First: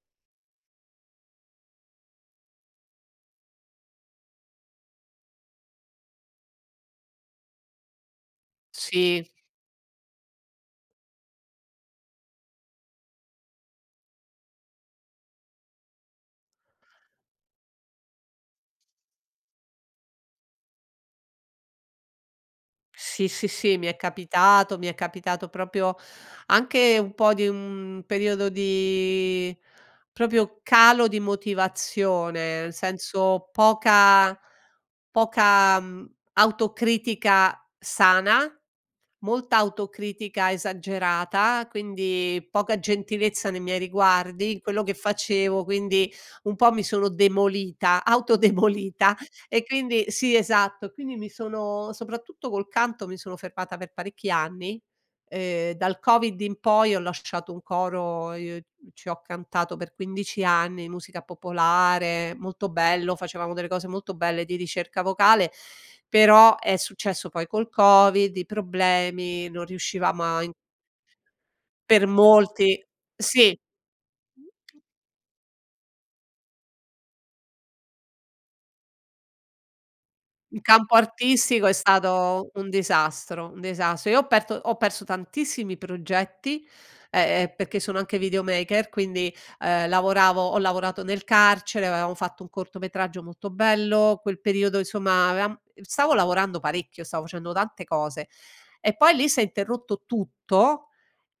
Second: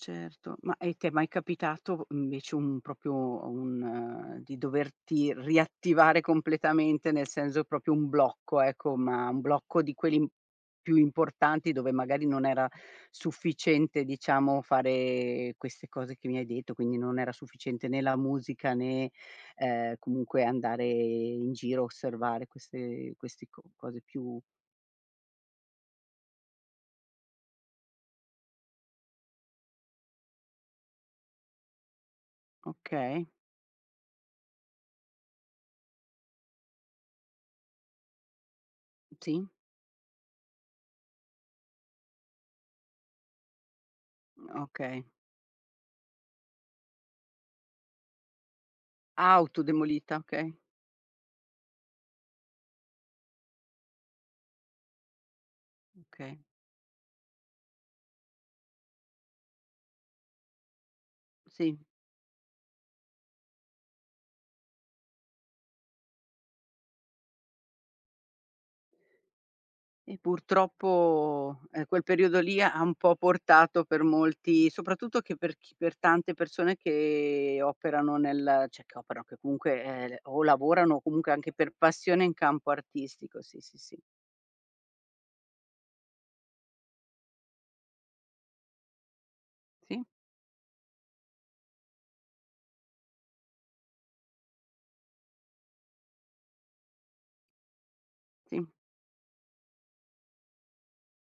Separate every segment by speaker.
Speaker 1: Certo, ma e ti è mai capitato, mhmm, invece un proprio un di doverti riattivare completamente, nel senso proprio un blocco ecco,
Speaker 2: Sì.
Speaker 1: ma un blocco di quelli più importanti, dove magari non era sufficiente, diciamo, fare queste cose che mi hai detto, quindi non era sufficiente né la musica né, ehm, comunque andare in giro, osservare queste
Speaker 2: Sì,
Speaker 1: questi
Speaker 2: sì,
Speaker 1: co
Speaker 2: sì, mi è
Speaker 1: cose più
Speaker 2: capitato, mi è capitato proprio anche un po' di un periodo di proprio calo di motivazione, nel
Speaker 1: Okay.
Speaker 2: senso poca poca, mhmm, autocritica sana,
Speaker 1: Sì.
Speaker 2: molta autocritica esagerata, quindi poca gentilezza nei miei
Speaker 1: Uhm,
Speaker 2: riguardi, in quello che
Speaker 1: okay.
Speaker 2: facevo, quindi un po' mi sono demolita, auto demolita
Speaker 1: Auto
Speaker 2: e quindi
Speaker 1: demolita,
Speaker 2: Sì
Speaker 1: okay.
Speaker 2: esatto, quindi mi sono soprattutto col canto mi sono fermata per parecchi anni, ehm dal
Speaker 1: Okay.
Speaker 2: Covid in poi ho lasciato un coro, i ci ho cantato per 15 anni, musica
Speaker 1: Sì.
Speaker 2: popolare, molto bello, facevamo delle cose molto belle di ricerca vocale, però è successo poi col Covid, i problemi, non
Speaker 1: E
Speaker 2: riuscivamo a in
Speaker 1: purtroppo, ehm, quel
Speaker 2: Per
Speaker 1: periodo lì ha
Speaker 2: molti
Speaker 1: un po'
Speaker 2: Sì.
Speaker 1: portato, per molti, soprattutto che per chi per tante persone che operano nel cioè che operano, che comunque, ehm, o
Speaker 2: In campo
Speaker 1: lavorano, o comunque anche
Speaker 2: artistico
Speaker 1: per
Speaker 2: è
Speaker 1: passione, in
Speaker 2: stato
Speaker 1: campo
Speaker 2: un
Speaker 1: artistico,
Speaker 2: disastro,
Speaker 1: sì,
Speaker 2: un
Speaker 1: sì, sì.
Speaker 2: disastro. Io ho perto ho perso tantissimi progetti, ehm, ehm, perché sono anche videomaker quindi, uhm,
Speaker 1: Sì.
Speaker 2: lavoravo ho lavorato nel carcere, avevamo fatto un cortometraggio molto bello, quel periodo, insomma, avevam stavo lavorando parecchio, stavo facendo tante cose
Speaker 1: Sì.
Speaker 2: e poi lì s'è interrotto tutto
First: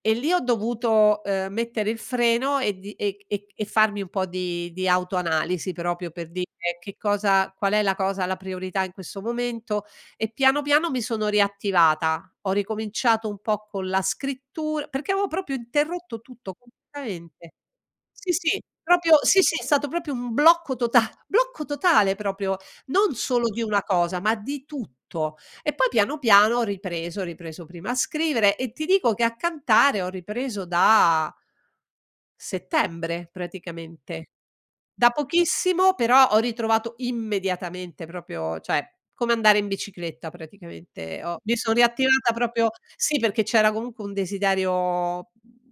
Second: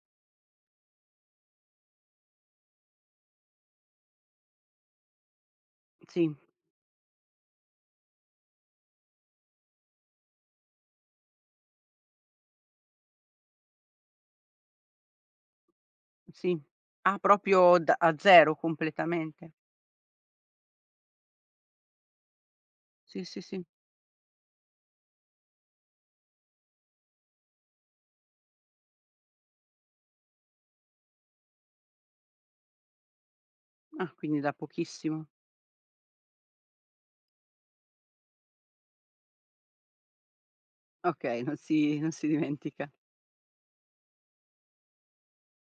Speaker 2: e lì ho dovuto, uhm, mettere il freno e di e c e farmi un po' di di autoanalisi proprio per
Speaker 1: Sì.
Speaker 2: dire: "Che cosa qual è la cosa, la priorità in questo momento." E, piano piano, mi sono riattivata. Ho ricominciato un po' con la scrittur perché avevo proprio interrotto tutto,
Speaker 1: Sì. Ah
Speaker 2: completamente.
Speaker 1: proprio da a
Speaker 2: Sì,
Speaker 1: zero,
Speaker 2: sì, proprio Sì,
Speaker 1: completamente.
Speaker 2: sì, è stato proprio un blocco tota blocco totale proprio, non
Speaker 1: Sì, sì,
Speaker 2: solo di
Speaker 1: sì.
Speaker 2: una cosa, ma di tutto. E poi, piano piano ho ripreso, ho ripreso prima a scrivere e ti dico che a cantare ho ripreso da settembre
Speaker 1: Ah,
Speaker 2: praticamente,
Speaker 1: quindi da
Speaker 2: da
Speaker 1: pochissimo.
Speaker 2: pochissimo, però ho ritrovato immediatamente proprio cioè, come andare in bicicletta praticamente ho
Speaker 1: Okay, non
Speaker 2: mi son
Speaker 1: si si non si
Speaker 2: riattivata proprio
Speaker 1: dimentica.
Speaker 2: Sì perché c'era comunque un desiderio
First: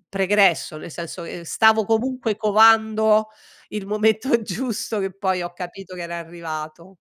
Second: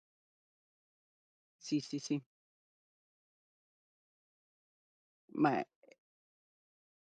Speaker 2: pregresso, nel senso che, ehm,
Speaker 1: Sì,
Speaker 2: stavo
Speaker 1: sì, sì.
Speaker 2: comunque covando il momento giusto, che poi ho
Speaker 1: Ma è uhm
Speaker 2: capito che era arrivato.